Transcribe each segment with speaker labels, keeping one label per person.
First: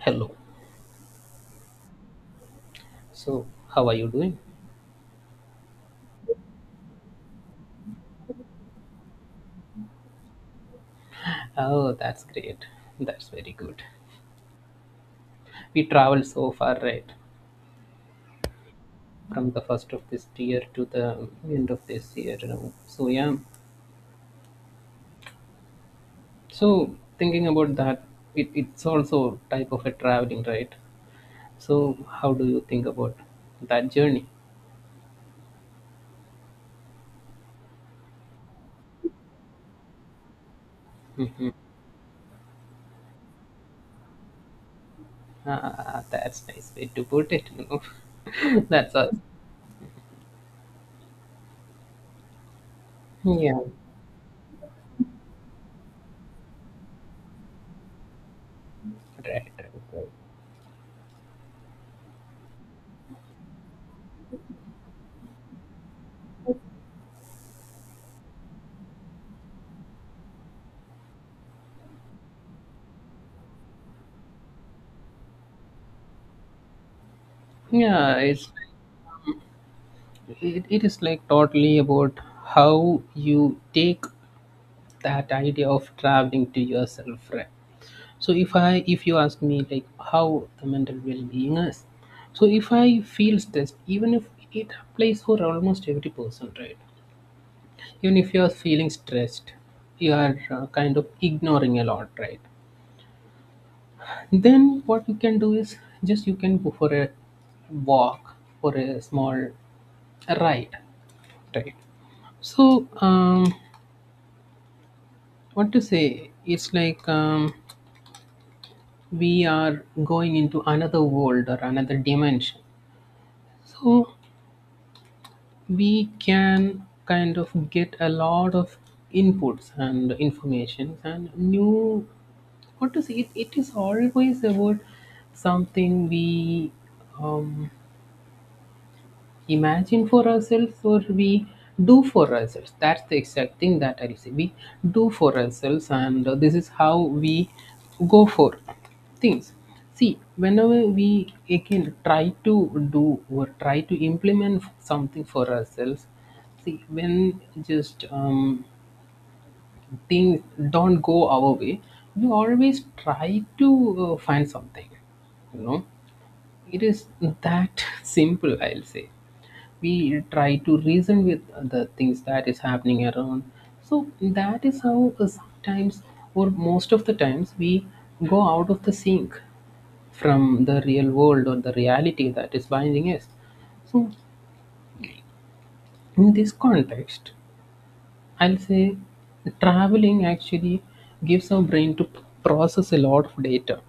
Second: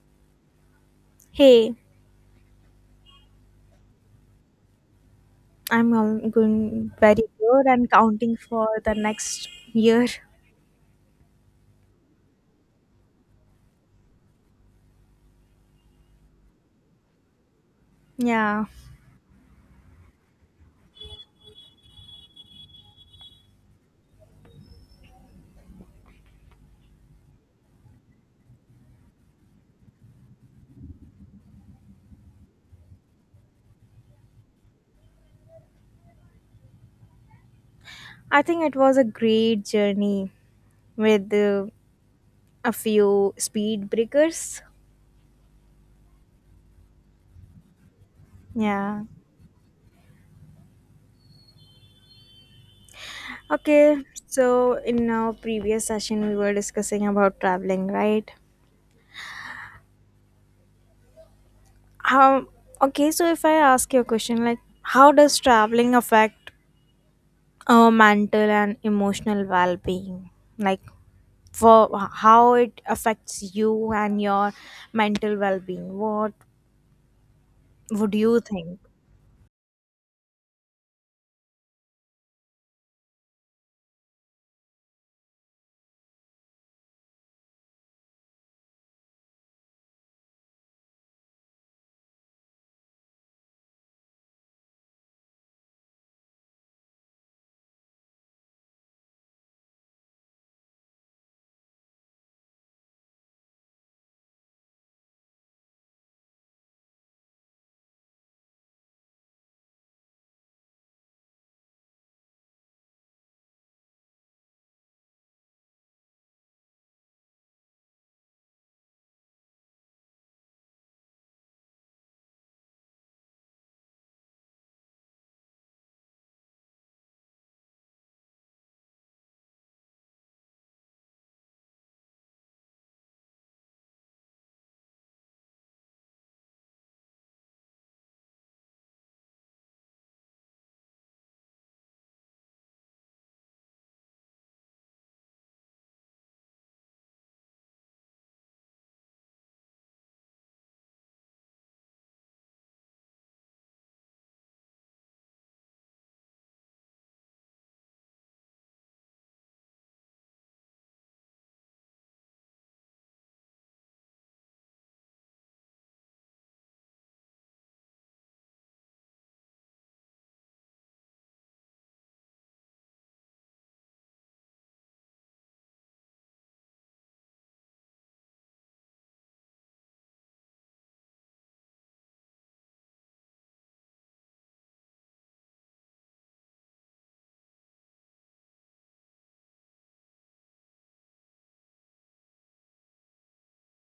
Speaker 1: Hello.
Speaker 2: Hey,
Speaker 1: So, how are you doing?
Speaker 2: I'm all going very good and counting for the next year.
Speaker 1: Oh, that's great. That's very good. We traveled so far, right?
Speaker 2: Yeah,
Speaker 1: From the first of this year to the end of this year. So, yeah. So, thinking about that, it's also type of a traveling, right? So, how do you think about that journey?
Speaker 2: I think it was a great journey with a few speed breakers.
Speaker 1: Ah, that's nice way to put it. that's
Speaker 2: Yeah.
Speaker 1: all. Yeah.
Speaker 2: Okay, so in our previous session, we were discussing about traveling, right?
Speaker 1: Right, right, right.
Speaker 2: How, okay, so if I ask you a question like, how does traveling affect our mental and emotional well being? Like, for how it affects you and your mental well-being. What would
Speaker 1: Yeah,
Speaker 2: you
Speaker 1: it's
Speaker 2: think?
Speaker 1: it, it is like totally about how you take that idea of traveling to yourself, right? So if you ask me, like, how the mental well-being is, so if I feel stressed, even if it applies for almost every person, right? Even if you are feeling stressed, you are kind of ignoring a lot, right? Then what you can do is, just you can go for a walk, for a small ride, right? So, what to say, it's like, we are going into another world or another dimension. So we can kind of get a lot of inputs and information and new, what to say, it is always about something we um, imagine for ourselves, or we do for ourselves. That's the exact thing that I say we do for ourselves. And this is how we go for things. See, whenever we again try to do or try to implement something for ourselves, see, when just, things don't go our way, we always try to find something you know it is that simple, I'll say. We try to reason with the things that is happening around. So that is how, sometimes or most of the times, we go out of the sync from the real world or the reality that is binding us. So, in this context, I'll say, traveling actually gives our brain to process a lot of data,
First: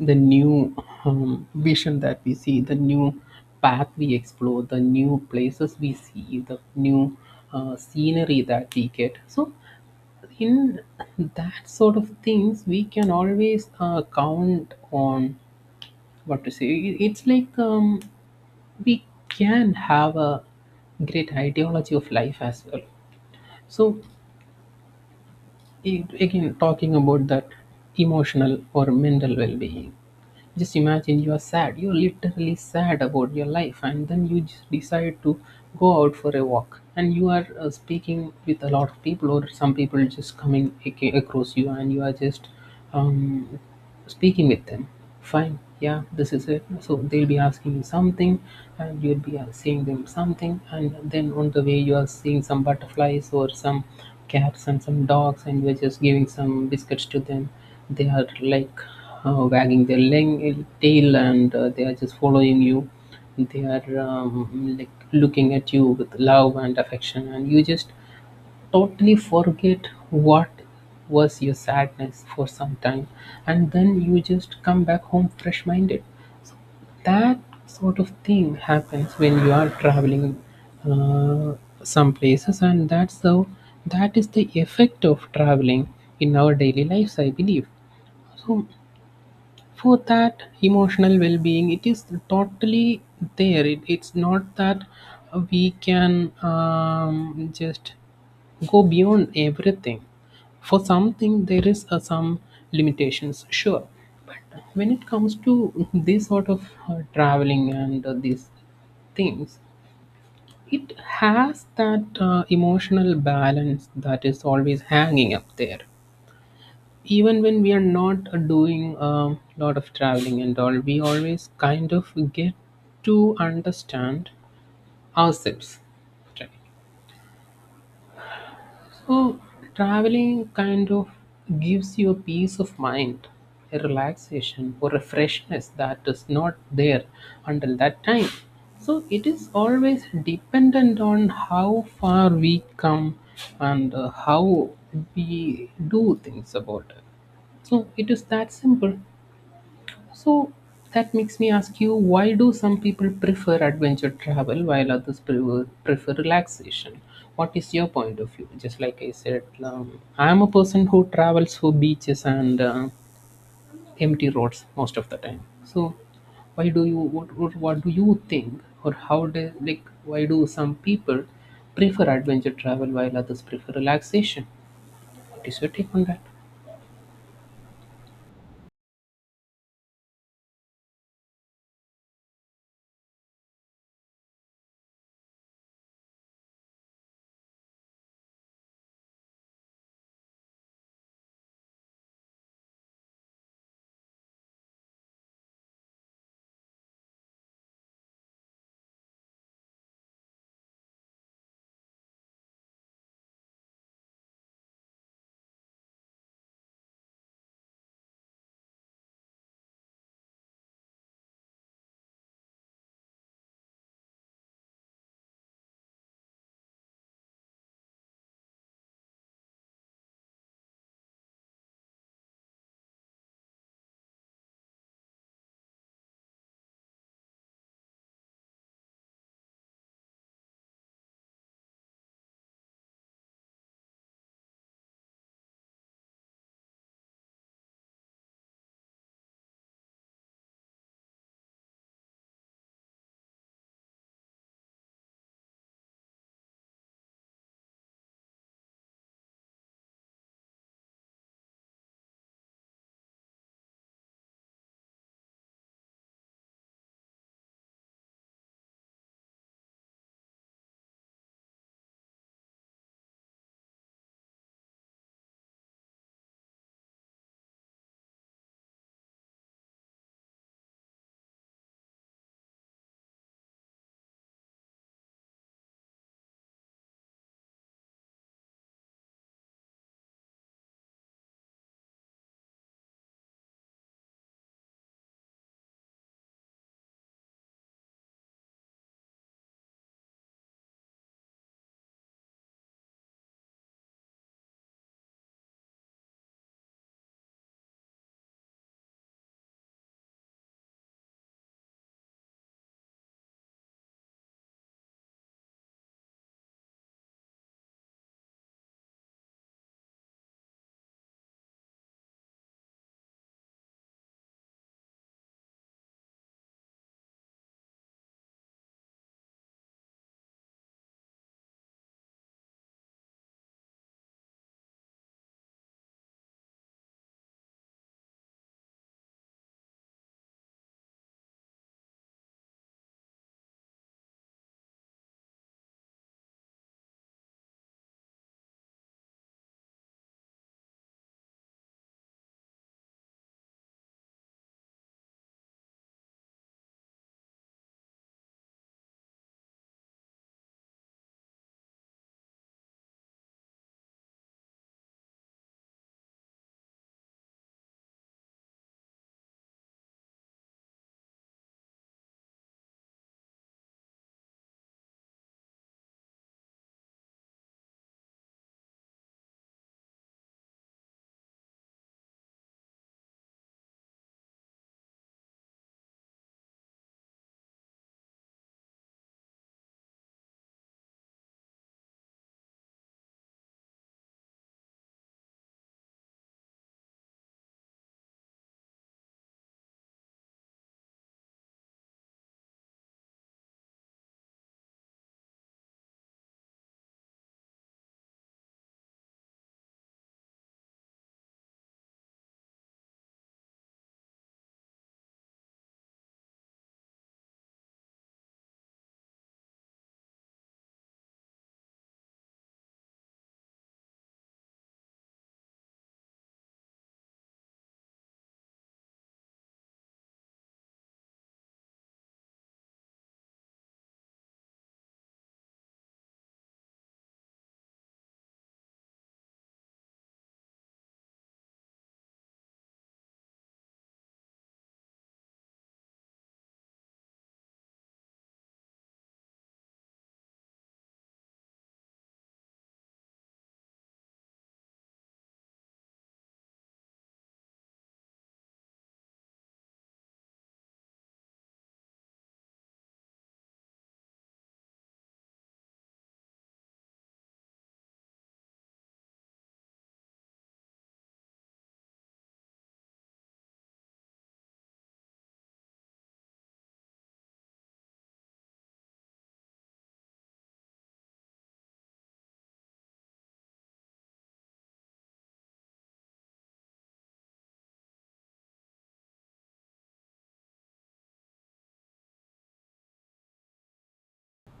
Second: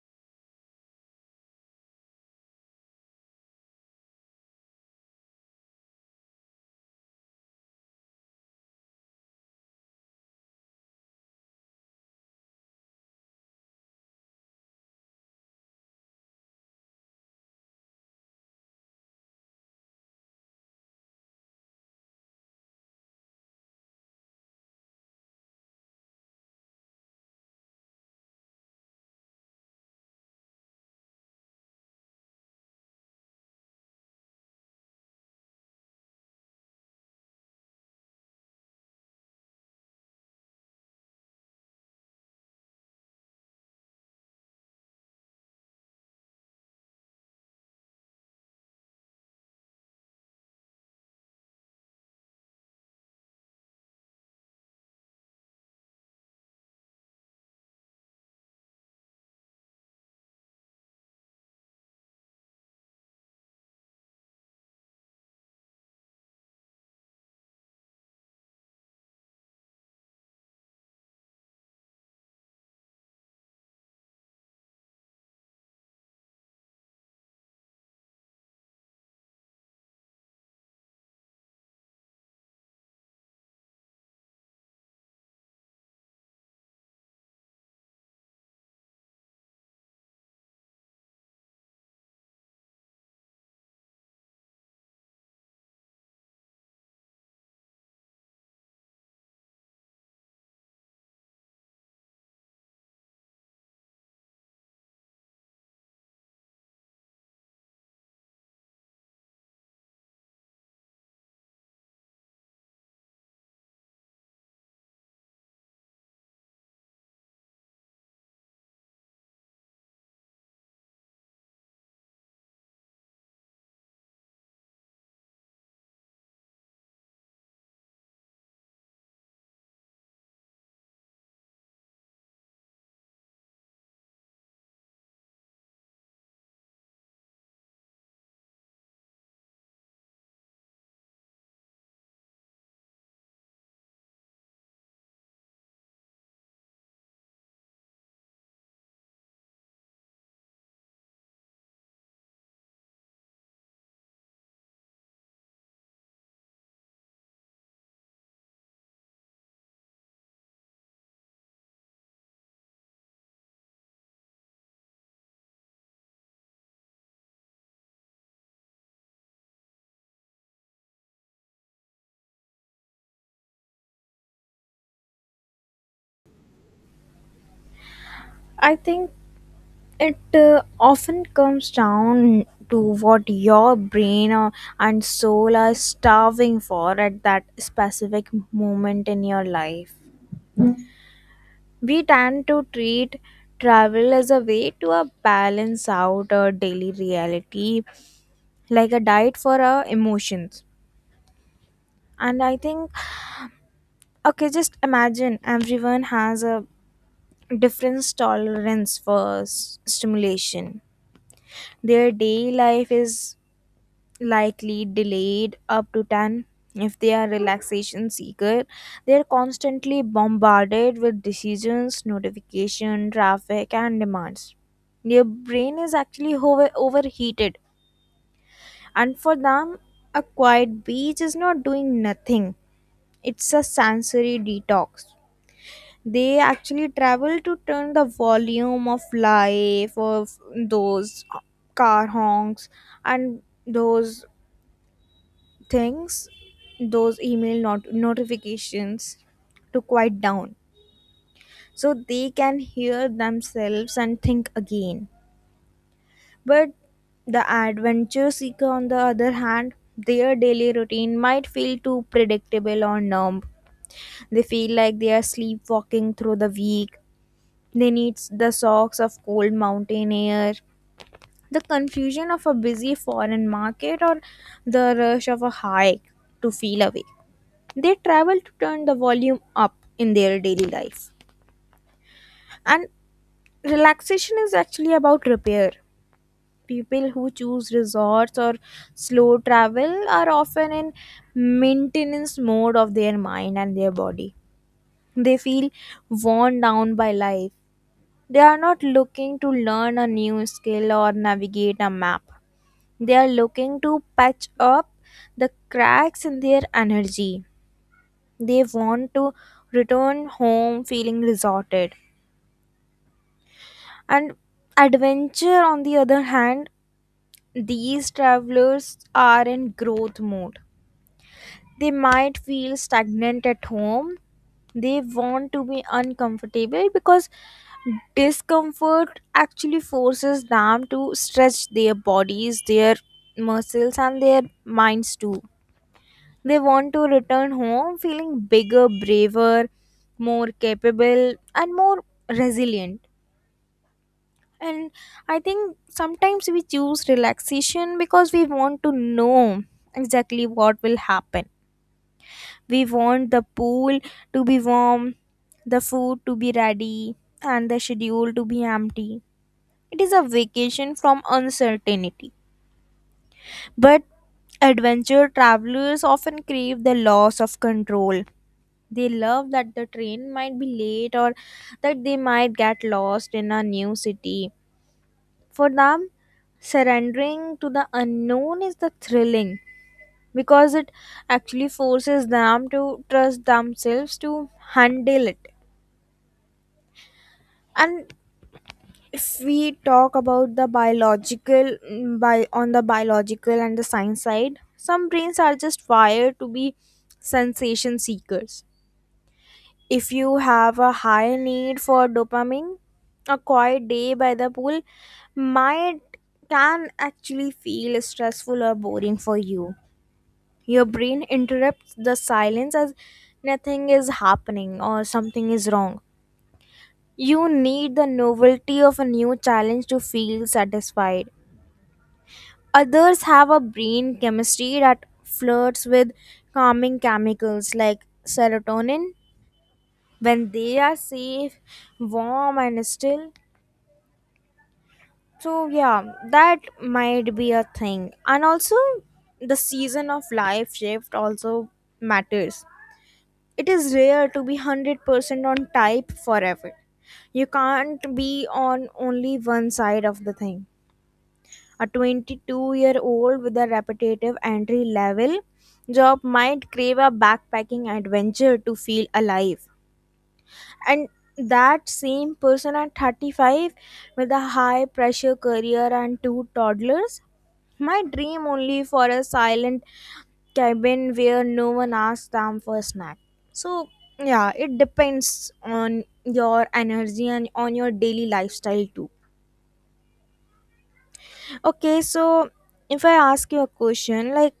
Speaker 1: the new, vision that we see, the new path we explore, the new places we see, the new, scenery that we get. So, in that sort of things, we can always count on, what to say, it's like, we can have a great ideology of life as well. So, again, talking about that emotional or mental well being. Just imagine you are sad. You're literally sad about your life, and then you just decide to go out for a walk. And you are speaking with a lot of people, or some people just coming across you, and you are just, um, speaking with them. Fine, yeah, this is it. So they'll be asking you something, and you'll be saying them something, and then on the way you are seeing some butterflies or some cats and some dogs, and you're just giving some biscuits to them. They are like, wagging their tail, and they are just following you. They are, like, looking at you with love and affection, and you just totally forget what was your sadness for some time, and then you just come back home fresh minded. That sort of thing happens when you are traveling uh, some places, and that's how, that is the effect of traveling in our daily lives, I believe. So, for that emotional well-being, it is totally there. It's not that we can, just go beyond everything. For something there is some limitations, sure, when it comes to this sort of traveling and these things. It has that, emotional balance that is always hanging up there. Even when we are not doing a lot of traveling and all, we always kind of get to understand ourselves. Right? So, traveling kind of gives you a peace of mind, a relaxation, or a freshness that is not there until that time. So, it is always dependent on how far we come and how we do things about it. So, it is that simple. So that makes me ask you, why do some people prefer adventure travel while others prefer relaxation? What is your point of view? Just like I said, I am a person who travels for beaches and empty roads most of the time. So, why do you what do you think, or how do, like, why do some people prefer adventure travel while others prefer relaxation? What is your take on that?
Speaker 2: I think it often comes down to what your brain or, and soul are starving for at that specific moment in your life. We tend to treat travel as a way to balance out our daily reality, like a diet for our emotions. And I think, okay, just imagine everyone has a difference tolerance for stimulation. Their day life is likely delayed up to 10 if they are relaxation seeker. They are constantly bombarded with decisions, notification, traffic, and demands. Their brain is actually overheated, and for them a quiet beach is not doing nothing. It's a sensory detox. They actually travel to turn the volume of life of those car honks and those things, those email notifications, to quiet down so they can hear themselves and think again. But the adventure seeker, on the other hand, their daily routine might feel too predictable or numb. They feel like they are sleepwalking through the week. They need the shocks of cold mountain air, the confusion of a busy foreign market, or the rush of a hike to feel awake. They travel to turn the volume up in their daily life. And relaxation is actually about repair. People who choose resorts or slow travel are often in maintenance mode of their mind and their body. They feel worn down by life. They are not looking to learn a new skill or navigate a map. They are looking to patch up the cracks in their energy. They want to return home feeling resorted. And adventure, on the other hand, these travelers are in growth mode. They might feel stagnant at home. They want to be uncomfortable because discomfort actually forces them to stretch their bodies, their muscles, and their minds too. They want to return home feeling bigger, braver, more capable, and more resilient. And I think sometimes we choose relaxation because we want to know exactly what will happen. We want the pool to be warm, the food to be ready, and the schedule to be empty. It is a vacation from uncertainty. But adventure travelers often crave the loss of control. They love that the train might be late or that they might get lost in a new city. For them, surrendering to the unknown is the thrilling because it actually forces them to trust themselves to handle it. And if we talk about the biological mm, by on the biological and the science side, some brains are just wired to be sensation seekers. If you have a high need for dopamine, a quiet day by the pool might can actually feel stressful or boring for you. Your brain interrupts the silence as nothing is happening or something is wrong. You need the novelty of a new challenge to feel satisfied. Others have a brain chemistry that flirts with calming chemicals like serotonin when they are safe, warm, and still. So, yeah, that might be a thing. And also, the season of life shift also matters. It is rare to be 100% on type forever. You can't be on only one side of the thing. A 22-year-old with a repetitive entry level job might crave a backpacking adventure to feel alive, and that same person at 35 with a high pressure career and two toddlers might dream only for a silent cabin where no one asks them for a snack. So, yeah, it depends on your energy and on your daily lifestyle too. Okay, so if I ask you a question like,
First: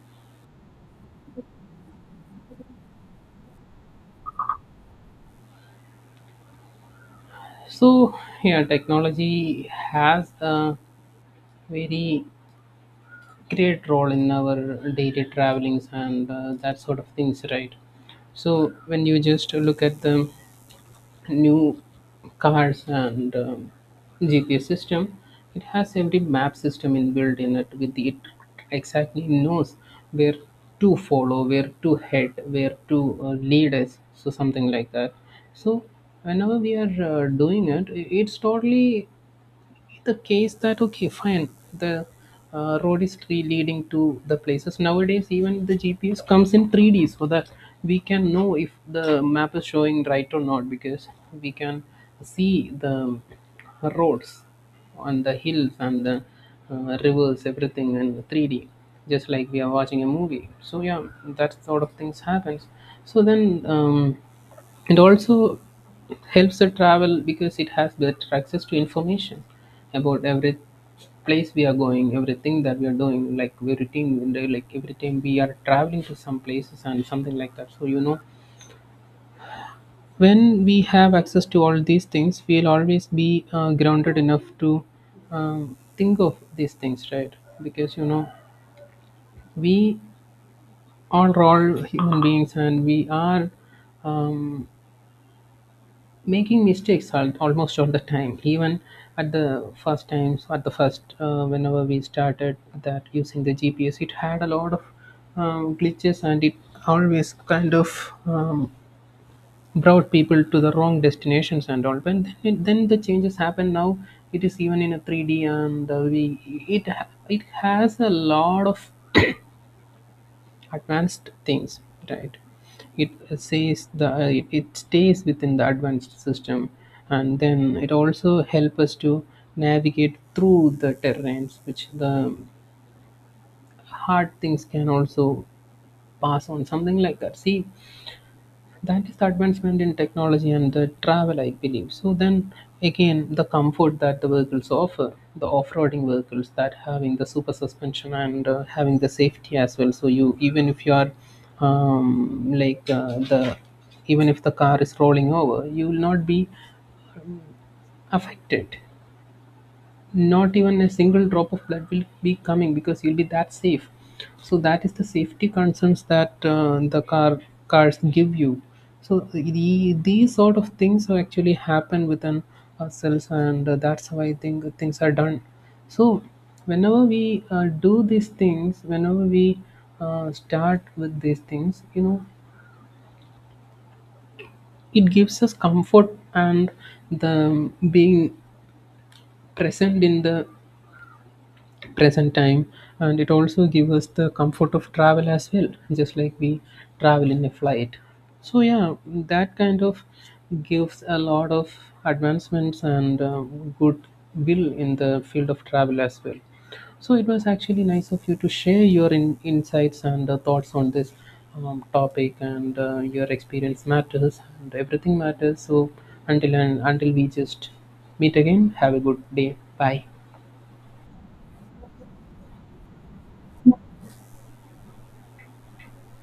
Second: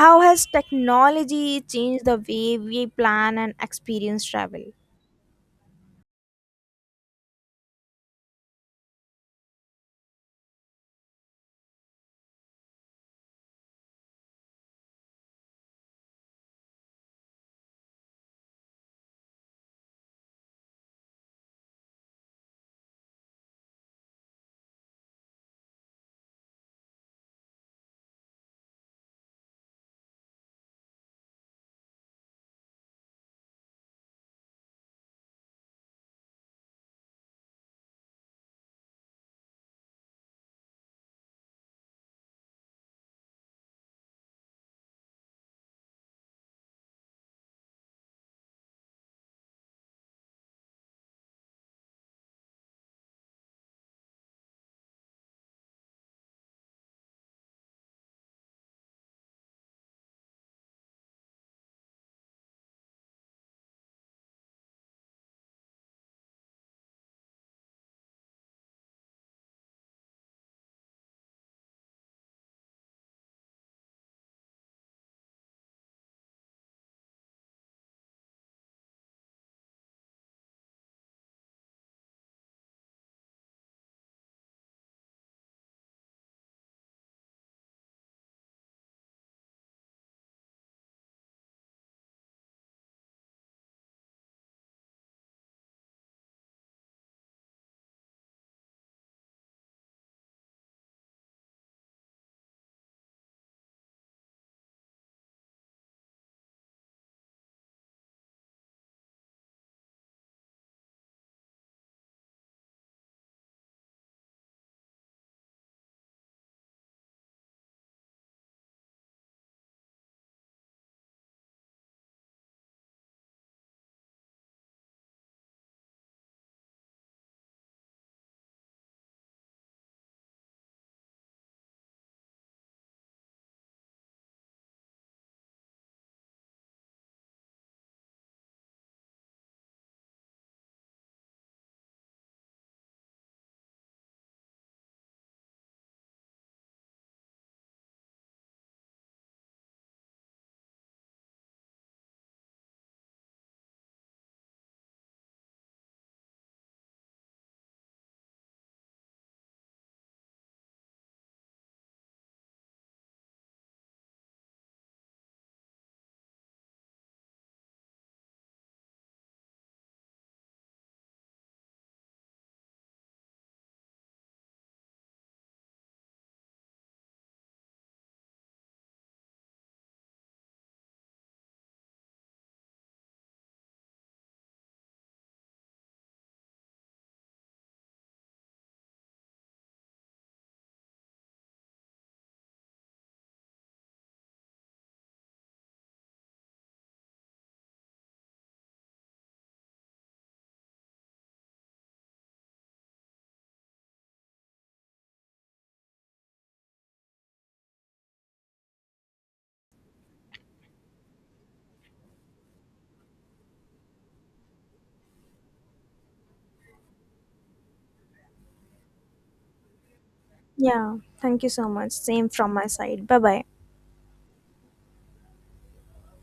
Speaker 2: how has technology changed the way we plan and experience travel?
Speaker 1: So, yeah, technology has a very great role in our daily travelings, and that sort of things, right? So when you just look at the new cars and, GPS system, it has every map system inbuilt in it, it exactly knows where to follow, where to head, where to lead us, so something like that. So whenever we are doing it, it's totally be the case that, okay, fine, the road is leading to the places. Nowadays even the GPS comes in 3D, so that we can know if the map is showing right or not, because we can see the roads on the hills and the, rivers, everything in 3D, just like we are watching a movie. So, yeah, that sort of things happens. So then, it also helps the travel because it has better access to information about every place we are going, everything that we are doing, like we routine, like every time we are traveling to some places and something like that. So, when we have access to all these things, we'll always be grounded enough to, think of these things, right? Because we are all human beings, and we are, um, making mistakes almost all the time, even at the first times, at the first, whenever we started that using the GPS, it had a lot of, glitches, and it always kind of, brought people to the wrong destinations and all. But then the changes happen. Now it is even in a 3D, and we, it has a lot of advanced things, right? it says the it stays within the advanced system, and then it also help us to navigate through the terrains, which the hard things can also pass on, something like that, see, that is the advancement in technology and the travel, I believe. So then, again, the comfort that the vehicles offer, the off-roading vehicles that having the super suspension, and having the safety as well, so you, even if you are, like, the, even if the car is rolling over, you will not be affected, not even a single drop of blood will be coming, because you'll be that safe. So that is the safety concerns that the cars give you. So these sort of things are actually happen within ourselves. And that's how I think things are done. So whenever we do these things, whenever we start with these things, it gives us comfort, and the being present in the present time, and it also gives us the comfort of travel as well, just like we travel in a flight. So, yeah, that kind of gives a lot of advancements and good will in the field of travel as well. So it was actually nice of you to share your insights and thoughts on this, topic, and your experience matters, and everything matters. So, until and until we just meet again, have a good day. Bye.
Speaker 2: Yeah, thank you so much. Same from my side. Bye bye.